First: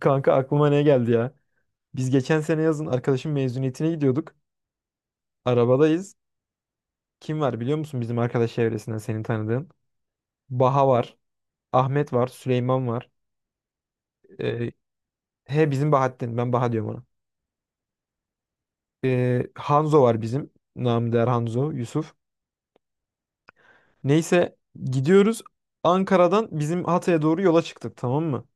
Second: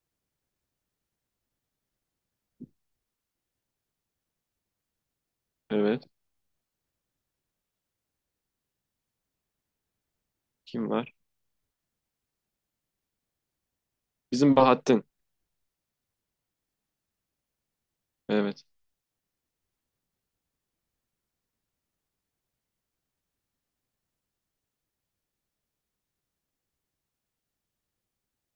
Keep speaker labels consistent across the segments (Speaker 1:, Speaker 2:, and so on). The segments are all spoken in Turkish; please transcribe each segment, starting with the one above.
Speaker 1: Kanka aklıma ne geldi ya? Biz geçen sene yazın arkadaşın mezuniyetine gidiyorduk.
Speaker 2: Evet.
Speaker 1: Arabadayız. Kim var biliyor musun bizim arkadaş çevresinden senin tanıdığın? Baha
Speaker 2: Kim var?
Speaker 1: var. Ahmet var. Süleyman var.
Speaker 2: Bizim
Speaker 1: Ee,
Speaker 2: Bahattin.
Speaker 1: he bizim Bahattin. Ben Baha diyorum ona.
Speaker 2: Evet.
Speaker 1: Hanzo var bizim. Namı değer Hanzo. Yusuf. Neyse gidiyoruz. Ankara'dan bizim Hatay'a doğru yola çıktık, tamam mı?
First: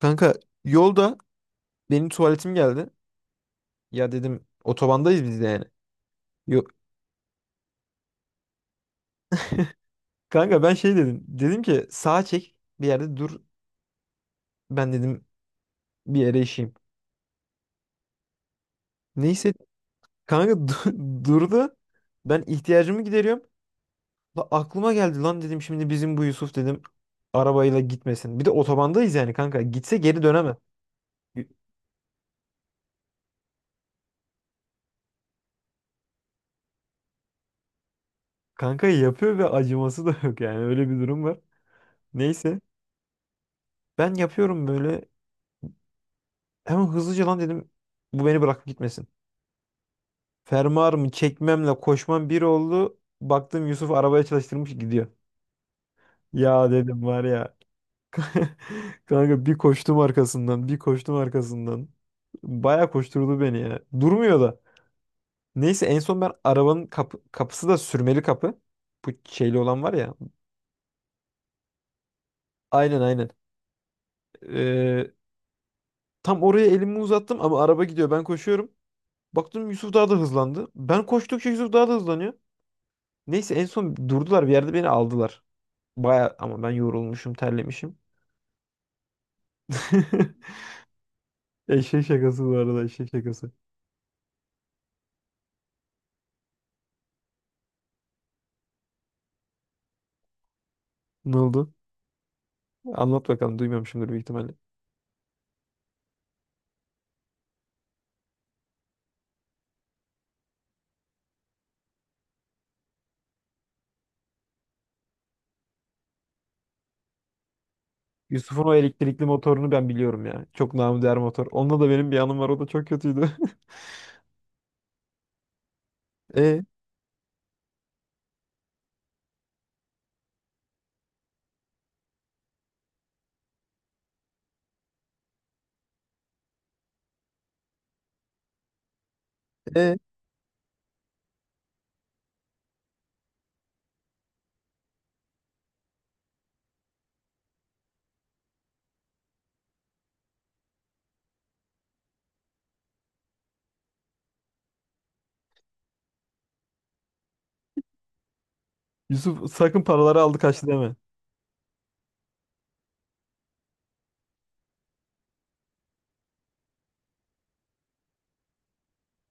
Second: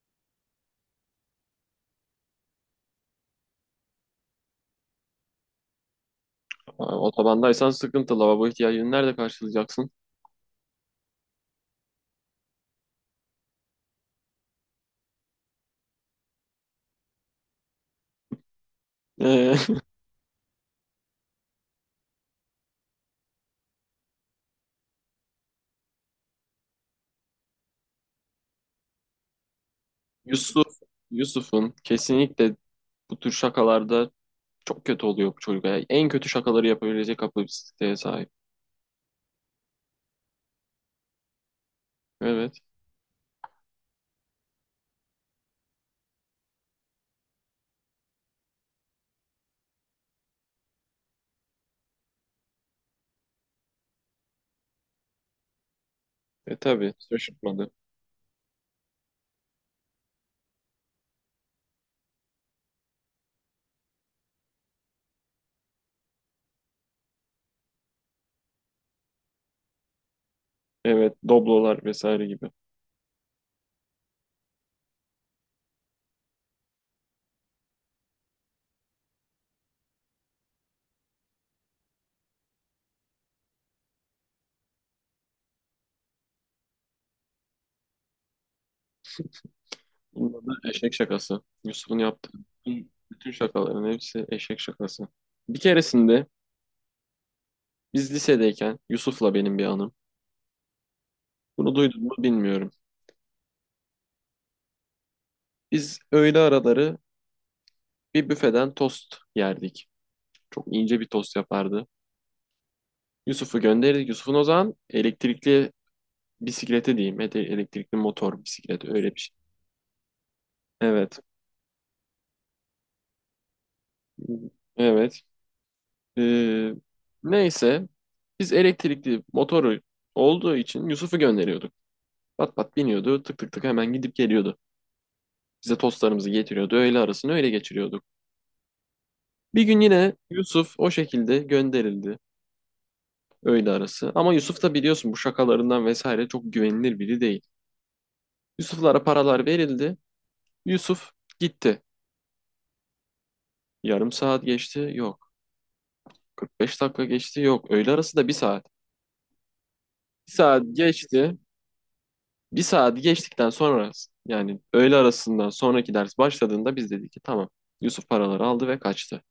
Speaker 1: Kanka yolda benim tuvaletim geldi. Ya dedim otobandayız biz de yani. Yok.
Speaker 2: Aa, otobandaysan sıkıntı. Lavabo ihtiyacını nerede karşılayacaksın?
Speaker 1: Kanka ben şey dedim. Dedim ki sağa çek bir yerde dur. Ben dedim bir yere işeyim. Neyse
Speaker 2: Ee,
Speaker 1: kanka durdu. Ben ihtiyacımı gideriyorum. La aklıma geldi, lan dedim şimdi bizim bu Yusuf dedim arabayla gitmesin. Bir de otobandayız yani kanka. Gitse geri dönemez.
Speaker 2: Yusuf. Yusuf'un kesinlikle bu tür şakalarda çok kötü oluyor bu çocuk. Yani en kötü şakaları yapabilecek kapasiteye sahip.
Speaker 1: Kanka yapıyor ve acıması da yok yani, öyle bir durum var.
Speaker 2: Evet.
Speaker 1: Neyse ben yapıyorum böyle, hemen hızlıca lan dedim bu beni bırakıp gitmesin. Fermuarımı çekmemle koşmam bir oldu. Baktım Yusuf arabaya çalıştırmış gidiyor.
Speaker 2: E
Speaker 1: Ya
Speaker 2: tabii.
Speaker 1: dedim var ya.
Speaker 2: Şaşırtmadı.
Speaker 1: Kanka bir koştum arkasından, bir koştum arkasından. Baya koşturdu beni ya. Durmuyor da. Neyse en son ben arabanın kapı, kapısı da sürmeli kapı. Bu şeyli olan var ya.
Speaker 2: Evet. Doblolar vesaire gibi.
Speaker 1: Aynen aynen. Ee, Tam oraya elimi uzattım ama araba gidiyor. Ben koşuyorum. Baktım Yusuf daha da hızlandı. Ben koştukça Yusuf daha da hızlanıyor. Neyse en son durdular bir yerde, beni aldılar. Baya ama ben yorulmuşum, terlemişim.
Speaker 2: Bunda da eşek şakası. Yusuf'un
Speaker 1: Eşek
Speaker 2: yaptığı
Speaker 1: şakası bu arada,
Speaker 2: bütün,
Speaker 1: eşek
Speaker 2: bütün
Speaker 1: şakası.
Speaker 2: şakaların hepsi eşek şakası. Bir keresinde biz lisedeyken Yusuf'la benim bir anım.
Speaker 1: Ne oldu?
Speaker 2: Bunu duydun mu bilmiyorum.
Speaker 1: Anlat bakalım, duymamışımdır büyük ihtimalle.
Speaker 2: Biz öğle araları bir büfeden tost yerdik. Çok ince bir tost yapardı. Yusuf'u gönderirdik. Yusuf'un o zaman elektrikli bisikleti diyeyim. Elektrikli motor
Speaker 1: Yusuf'un o
Speaker 2: bisikleti öyle bir
Speaker 1: elektrikli
Speaker 2: şey.
Speaker 1: motorunu ben biliyorum ya. Çok namıdiğer
Speaker 2: Evet.
Speaker 1: motor. Onunla da benim bir anım var. O da çok kötüydü.
Speaker 2: Evet.
Speaker 1: E,
Speaker 2: Ee, neyse. Biz elektrikli motoru olduğu için Yusuf'u gönderiyorduk. Pat pat biniyordu. Tık tık tık hemen gidip geliyordu. Bize tostlarımızı getiriyordu. Öğle arasını öyle geçiriyorduk. Bir gün
Speaker 1: e.
Speaker 2: yine Yusuf o şekilde gönderildi. Öyle arası. Ama Yusuf da biliyorsun bu şakalarından vesaire çok güvenilir biri değil. Yusuf'lara paralar verildi. Yusuf gitti. Yarım saat geçti. Yok. 45 dakika geçti. Yok. Öğle arası da bir saat.
Speaker 1: Yusuf sakın paraları
Speaker 2: Bir
Speaker 1: aldı
Speaker 2: saat
Speaker 1: kaçtı deme.
Speaker 2: geçti. Bir saat geçtikten sonra yani öğle arasından sonraki ders başladığında biz dedik ki tamam. Yusuf paraları aldı ve kaçtı.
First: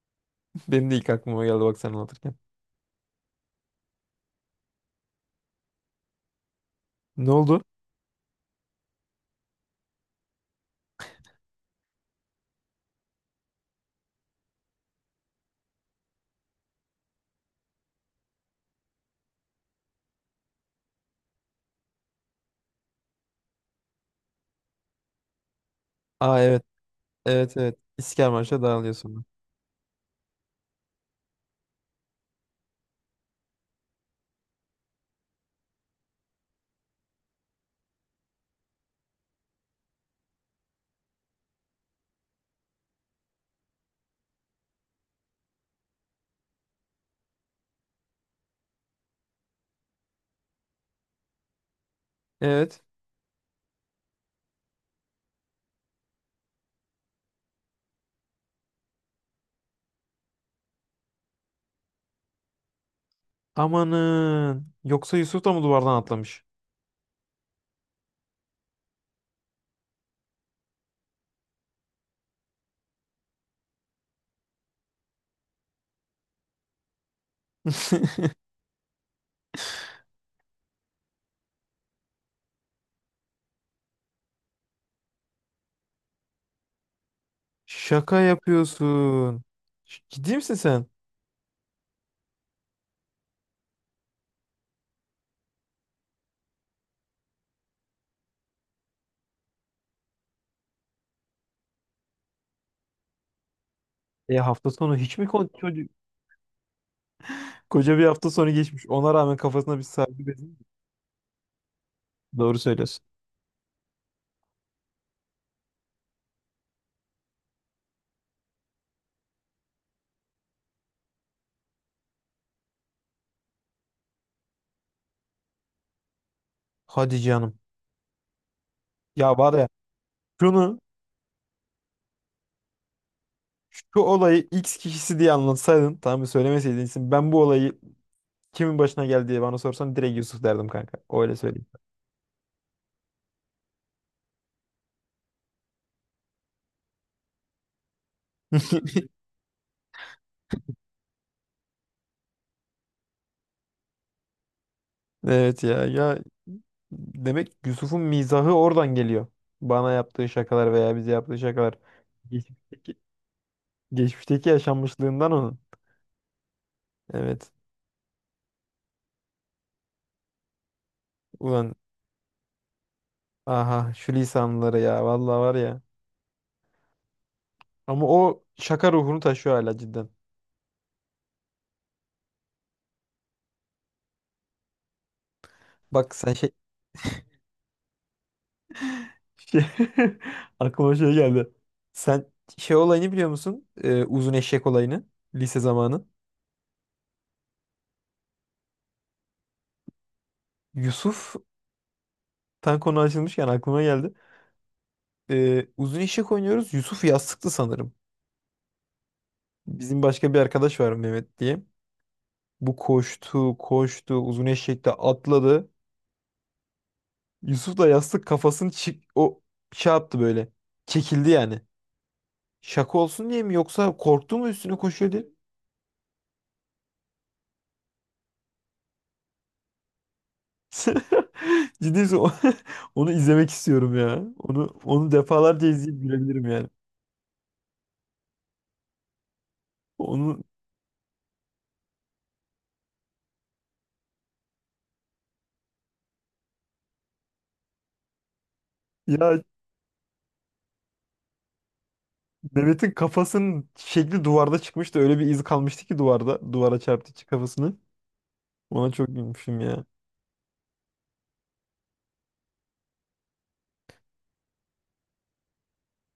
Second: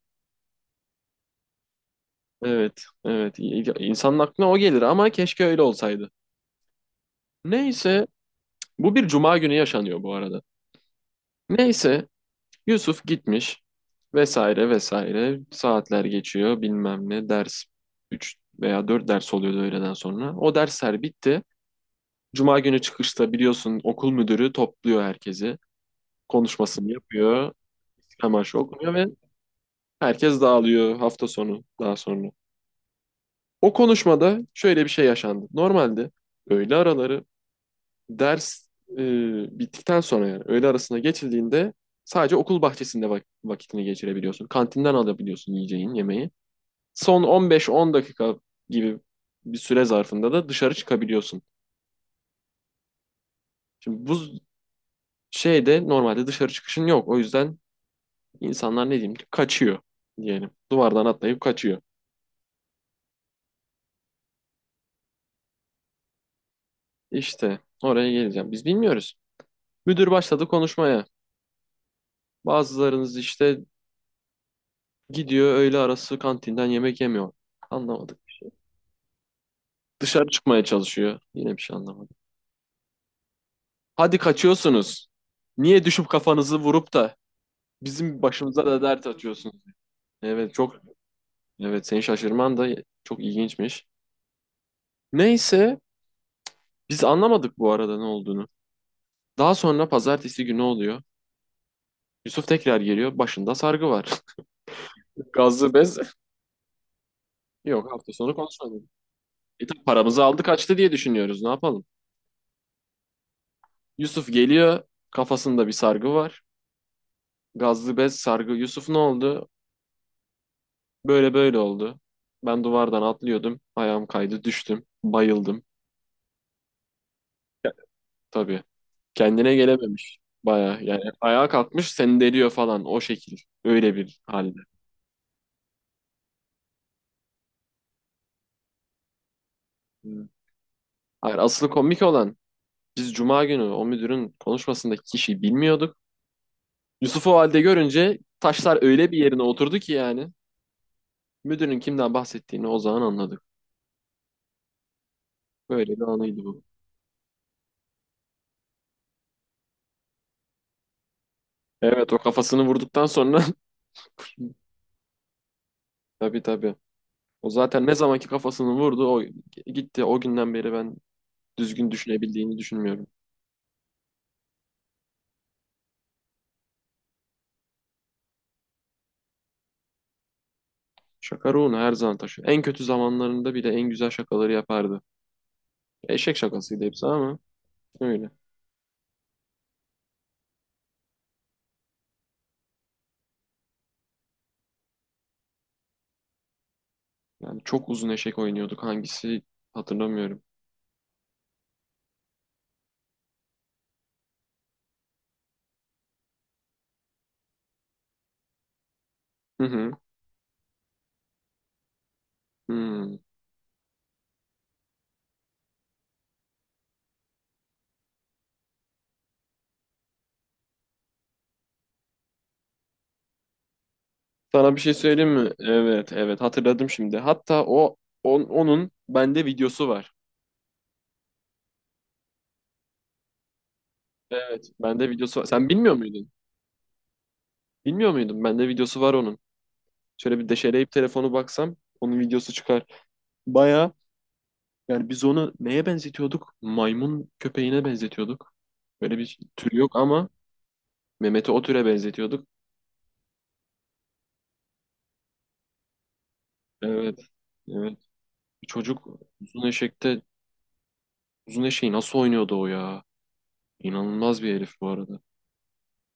Speaker 1: Benim de ilk aklıma geldi, bak sen anlatırken.
Speaker 2: Evet. Evet. İnsanın aklına o gelir ama keşke öyle olsaydı.
Speaker 1: Ne oldu?
Speaker 2: Neyse. Bu bir cuma günü yaşanıyor bu arada. Neyse, Yusuf gitmiş, vesaire vesaire saatler geçiyor, bilmem ne ders, 3 veya 4 ders oluyordu öğleden sonra. O dersler bitti. Cuma günü çıkışta biliyorsun okul müdürü topluyor herkesi.
Speaker 1: Aa evet.
Speaker 2: Konuşmasını yapıyor.
Speaker 1: Evet evet. İsker
Speaker 2: İstiklal Marşı
Speaker 1: Marş'a dağılıyor
Speaker 2: okunuyor ve
Speaker 1: sonra.
Speaker 2: herkes dağılıyor, hafta sonu daha sonra. O konuşmada şöyle bir şey yaşandı. Normalde öğle araları ders bittikten sonra, yani öğle arasına geçildiğinde, sadece okul bahçesinde vakitini geçirebiliyorsun. Kantinden alabiliyorsun yiyeceğin yemeği. Son 15-10 dakika gibi bir süre zarfında da dışarı çıkabiliyorsun.
Speaker 1: Evet.
Speaker 2: Şimdi bu şeyde normalde dışarı çıkışın yok. O yüzden insanlar, ne diyeyim ki, kaçıyor diyelim. Duvardan atlayıp kaçıyor.
Speaker 1: Amanın. Yoksa Yusuf da mı duvardan atlamış?
Speaker 2: İşte oraya geleceğim. Biz bilmiyoruz. Müdür başladı konuşmaya. Bazılarınız işte gidiyor öğle arası, kantinden yemek yemiyor. Anlamadık. Dışarı çıkmaya çalışıyor. Yine bir şey anlamadım. Hadi kaçıyorsunuz. Niye düşüp kafanızı vurup da
Speaker 1: Şaka
Speaker 2: bizim başımıza da dert
Speaker 1: yapıyorsun.
Speaker 2: atıyorsunuz?
Speaker 1: Ciddi misin
Speaker 2: Evet, çok,
Speaker 1: sen?
Speaker 2: evet, seni şaşırman da çok ilginçmiş. Neyse, biz anlamadık bu arada ne olduğunu. Daha sonra pazartesi günü oluyor. Yusuf tekrar geliyor. Başında sargı var.
Speaker 1: E hafta sonu hiç mi
Speaker 2: Gazlı
Speaker 1: çocuk?
Speaker 2: bez. Yok,
Speaker 1: Koca bir
Speaker 2: hafta
Speaker 1: hafta
Speaker 2: sonu
Speaker 1: sonu
Speaker 2: konuşmadık.
Speaker 1: geçmiş. Ona rağmen
Speaker 2: E
Speaker 1: kafasına bir
Speaker 2: tabii, paramızı
Speaker 1: sargı
Speaker 2: aldı
Speaker 1: bezi.
Speaker 2: kaçtı diye düşünüyoruz. Ne yapalım?
Speaker 1: Doğru söylüyorsun.
Speaker 2: Yusuf geliyor. Kafasında bir sargı var. Gazlı bez sargı. Yusuf ne oldu? Böyle böyle oldu. Ben duvardan atlıyordum. Ayağım kaydı, düştüm. Bayıldım.
Speaker 1: Hadi canım.
Speaker 2: Tabii.
Speaker 1: Ya var
Speaker 2: Kendine
Speaker 1: ya.
Speaker 2: gelememiş.
Speaker 1: Şunu,
Speaker 2: Baya yani ayağa kalkmış, seni deliyor falan, o şekil. Öyle
Speaker 1: şu
Speaker 2: bir
Speaker 1: olayı
Speaker 2: halde.
Speaker 1: X kişisi diye anlatsaydın, tamam mı, söylemeseydin isim, ben bu olayı kimin başına geldi diye bana sorsan direkt
Speaker 2: Hmm.
Speaker 1: Yusuf derdim kanka. Öyle
Speaker 2: Hayır,
Speaker 1: söyleyeyim.
Speaker 2: asıl komik olan, biz cuma günü o müdürün konuşmasındaki kişiyi bilmiyorduk. Yusuf'u o halde görünce taşlar öyle bir yerine oturdu ki yani. Müdürün kimden bahsettiğini o zaman anladık.
Speaker 1: Evet ya
Speaker 2: Böyle bir
Speaker 1: ya,
Speaker 2: anıydı bu.
Speaker 1: demek Yusuf'un mizahı oradan geliyor. Bana yaptığı şakalar veya bize yaptığı şakalar.
Speaker 2: Evet, o kafasını
Speaker 1: Geçmişteki,
Speaker 2: vurduktan sonra
Speaker 1: geçmişteki yaşanmışlığından onun.
Speaker 2: tabii tabii. O
Speaker 1: Evet.
Speaker 2: zaten ne zamanki kafasını vurdu o gitti. O günden beri ben
Speaker 1: Ulan
Speaker 2: düzgün düşünebildiğini düşünmüyorum.
Speaker 1: aha şu lisanları ya, vallahi var ya. Ama o şaka ruhunu taşıyor hala cidden.
Speaker 2: Şaka ruhunu her zaman taşıyor. En kötü zamanlarında bile en güzel şakaları yapardı.
Speaker 1: Bak sen
Speaker 2: Eşek
Speaker 1: şey.
Speaker 2: şakasıydı hepsi ama öyle.
Speaker 1: Şey, aklıma şey geldi. Sen şey olayını biliyor musun? Uzun eşek olayını. Lise zamanı.
Speaker 2: Yani çok uzun eşek oynuyorduk. Hangisi hatırlamıyorum.
Speaker 1: Yusuf, tam konu açılmışken aklıma geldi. Uzun eşek oynuyoruz. Yusuf yastıktı sanırım.
Speaker 2: Hı hı.
Speaker 1: Bizim başka bir arkadaş var Mehmet diye. Bu
Speaker 2: Hmm.
Speaker 1: koştu, koştu, uzun eşekte atladı. Yusuf da yastık kafasını o şey yaptı böyle. Çekildi yani. Şaka olsun diye mi, yoksa korktu mu üstüne
Speaker 2: Sana bir şey
Speaker 1: koşuyordu?
Speaker 2: söyleyeyim mi? Evet, evet, hatırladım şimdi. Hatta onun bende videosu var.
Speaker 1: Ciddi misin? Onu izlemek istiyorum ya.
Speaker 2: Evet,
Speaker 1: Onu,
Speaker 2: bende
Speaker 1: onu
Speaker 2: videosu var.
Speaker 1: defalarca
Speaker 2: Sen bilmiyor
Speaker 1: izleyip
Speaker 2: muydun?
Speaker 1: gülebilirim yani.
Speaker 2: Bilmiyor muydun? Bende videosu var onun. Şöyle
Speaker 1: Onu
Speaker 2: bir deşeleyip telefonu baksam onun videosu çıkar. Baya. Yani biz onu neye benzetiyorduk? Maymun köpeğine benzetiyorduk. Böyle bir
Speaker 1: ya.
Speaker 2: tür yok ama Mehmet'i o türe benzetiyorduk.
Speaker 1: Mehmet'in kafasının şekli duvarda çıkmıştı. Öyle bir iz kalmıştı ki duvarda. Duvara çarptı
Speaker 2: Evet.
Speaker 1: içi kafasını.
Speaker 2: Evet. Bu
Speaker 1: Ona
Speaker 2: çocuk
Speaker 1: çok gülmüşüm
Speaker 2: uzun
Speaker 1: ya.
Speaker 2: eşekte uzun eşeği nasıl oynuyordu o ya? İnanılmaz bir herif bu arada.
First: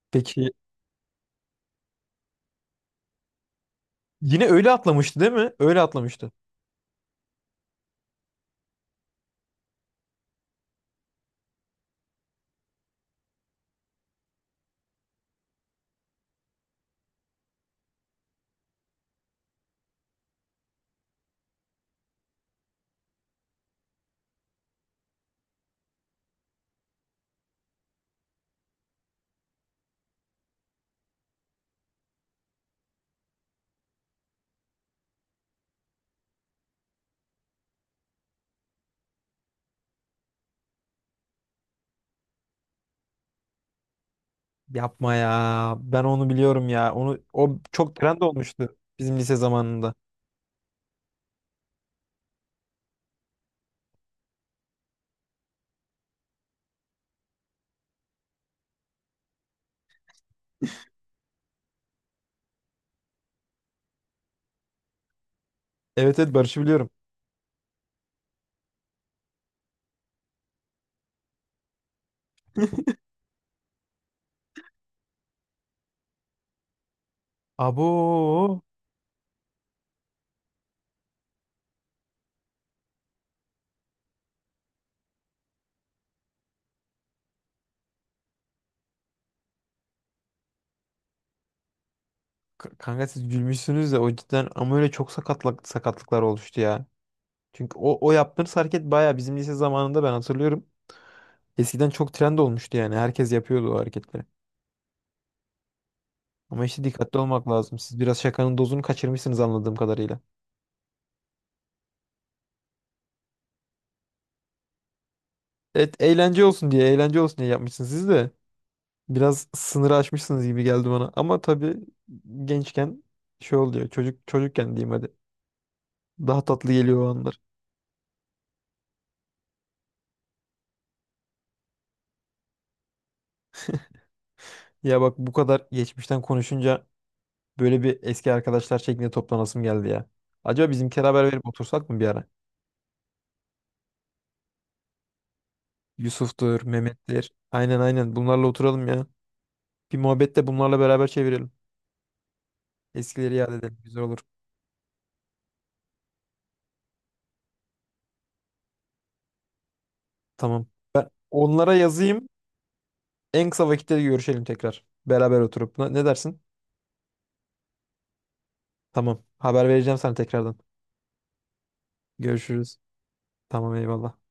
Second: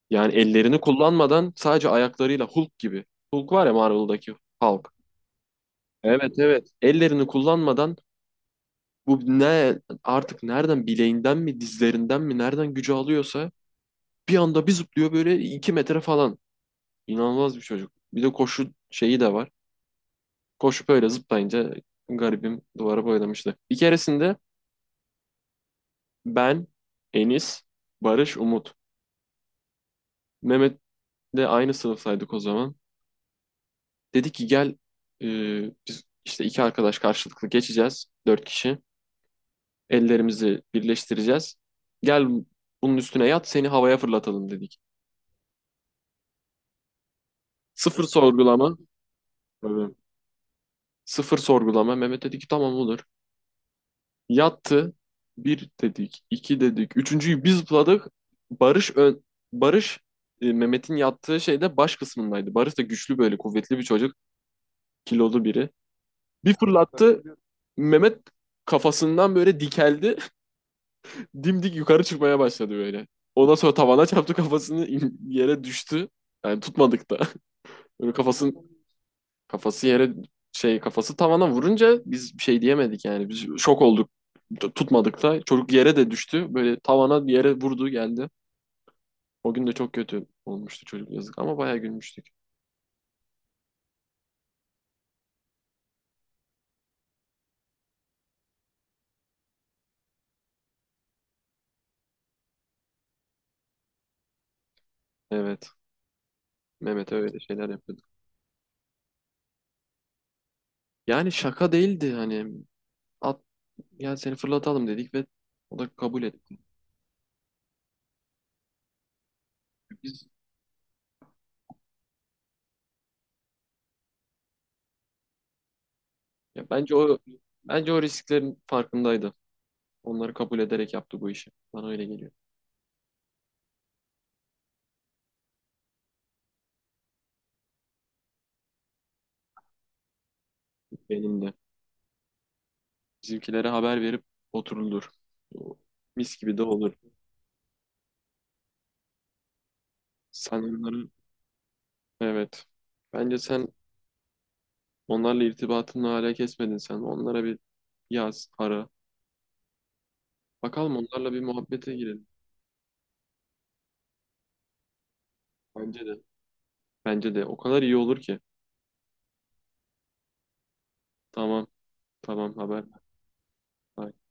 Speaker 2: Yani
Speaker 1: Peki
Speaker 2: ellerini kullanmadan sadece ayaklarıyla Hulk gibi. Hulk var ya, Marvel'daki
Speaker 1: yine öyle
Speaker 2: Hulk.
Speaker 1: atlamıştı değil mi? Öyle atlamıştı.
Speaker 2: Evet, evet. Ellerini kullanmadan, bu ne artık, nereden, bileğinden mi, dizlerinden mi, nereden gücü alıyorsa bir anda bir zıplıyor böyle, iki metre falan. İnanılmaz bir çocuk. Bir de koşu şeyi de var. Koşup öyle zıplayınca garibim duvara boylamıştı. Bir keresinde ben, Enis, Barış, Umut. Mehmet de aynı sınıftaydık o zaman. Dedi ki gel, e, biz işte iki arkadaş karşılıklı geçeceğiz. Dört kişi. Ellerimizi birleştireceğiz. Gel, bunun üstüne yat, seni havaya fırlatalım dedik.
Speaker 1: Yapma ya. Ben onu biliyorum ya. Onu o çok
Speaker 2: Sıfır
Speaker 1: trend olmuştu
Speaker 2: sorgulama.
Speaker 1: bizim lise zamanında.
Speaker 2: Tabii. Sıfır sorgulama. Mehmet dedi ki tamam olur. Yattı. Bir dedik, iki dedik. Üçüncüyü biz zıpladık. Barış ön, Barış Mehmet'in yattığı şeyde baş kısmındaydı. Barış da güçlü, böyle kuvvetli bir çocuk. Kilolu biri.
Speaker 1: Evet evet,
Speaker 2: Bir
Speaker 1: Barış'ı biliyorum.
Speaker 2: fırlattı. Mehmet kafasından böyle dikeldi. Dimdik yukarı çıkmaya başladı böyle. Ondan sonra tavana çarptı kafasını, yere düştü. Yani tutmadık da. Böyle
Speaker 1: Abo.
Speaker 2: kafasının Kafası yere şey Kafası tavana vurunca biz bir şey diyemedik yani. Biz şok olduk. Tutmadık da. Çocuk yere de düştü. Böyle tavana, yere vurdu geldi. O gün de çok kötü olmuştu çocuk, yazık, ama bayağı gülmüştük.
Speaker 1: Kanka siz gülmüşsünüz de o cidden ama öyle çok sakatlık, sakatlıklar oluştu ya. Çünkü o yaptığınız hareket bayağı bizim lise zamanında ben hatırlıyorum. Eskiden çok trend olmuştu yani. Herkes yapıyordu o hareketleri.
Speaker 2: Evet.
Speaker 1: Ama işte
Speaker 2: Mehmet
Speaker 1: dikkatli
Speaker 2: öyle
Speaker 1: olmak
Speaker 2: şeyler
Speaker 1: lazım. Siz
Speaker 2: yapıyordu.
Speaker 1: biraz şakanın dozunu kaçırmışsınız anladığım kadarıyla.
Speaker 2: Yani şaka değildi hani. At, yani seni fırlatalım dedik ve o da
Speaker 1: Evet
Speaker 2: kabul
Speaker 1: eğlence
Speaker 2: etti.
Speaker 1: olsun diye, eğlence olsun diye yapmışsınız siz de. Biraz sınırı
Speaker 2: Biz
Speaker 1: aşmışsınız gibi geldi bana. Ama tabii gençken şey oluyor. Çocuk çocukken diyeyim hadi. Daha
Speaker 2: ya,
Speaker 1: tatlı
Speaker 2: bence
Speaker 1: geliyor o
Speaker 2: o
Speaker 1: anlar.
Speaker 2: bence o risklerin farkındaydı. Onları kabul ederek yaptı bu işi. Bana öyle geliyor.
Speaker 1: Ya bak, bu kadar geçmişten konuşunca böyle bir eski arkadaşlar şeklinde toplanasım geldi ya. Acaba bizimkiler haber
Speaker 2: Benim
Speaker 1: verip
Speaker 2: de.
Speaker 1: otursak mı bir ara?
Speaker 2: Bizimkilere haber verip oturulur. Mis gibi
Speaker 1: Yusuf'tur,
Speaker 2: de olur.
Speaker 1: Mehmet'tir. Aynen aynen. Bunlarla oturalım ya. Bir muhabbet de
Speaker 2: Sen
Speaker 1: bunlarla beraber
Speaker 2: onların,
Speaker 1: çevirelim.
Speaker 2: evet.
Speaker 1: Eskileri
Speaker 2: Bence
Speaker 1: yad
Speaker 2: sen
Speaker 1: edelim. Güzel olur.
Speaker 2: onlarla irtibatını hala kesmedin sen. Onlara bir yaz, ara.
Speaker 1: Tamam.
Speaker 2: Bakalım onlarla bir
Speaker 1: Onlara
Speaker 2: muhabbete
Speaker 1: yazayım.
Speaker 2: girelim.
Speaker 1: En kısa vakitte görüşelim tekrar. Beraber oturup. Ne, ne
Speaker 2: Bence de.
Speaker 1: dersin?
Speaker 2: Bence de. O kadar iyi olur ki.
Speaker 1: Tamam. Haber vereceğim sana tekrardan.
Speaker 2: Tamam. Tamam,
Speaker 1: Görüşürüz.
Speaker 2: haber
Speaker 1: Tamam eyvallah.
Speaker 2: ver.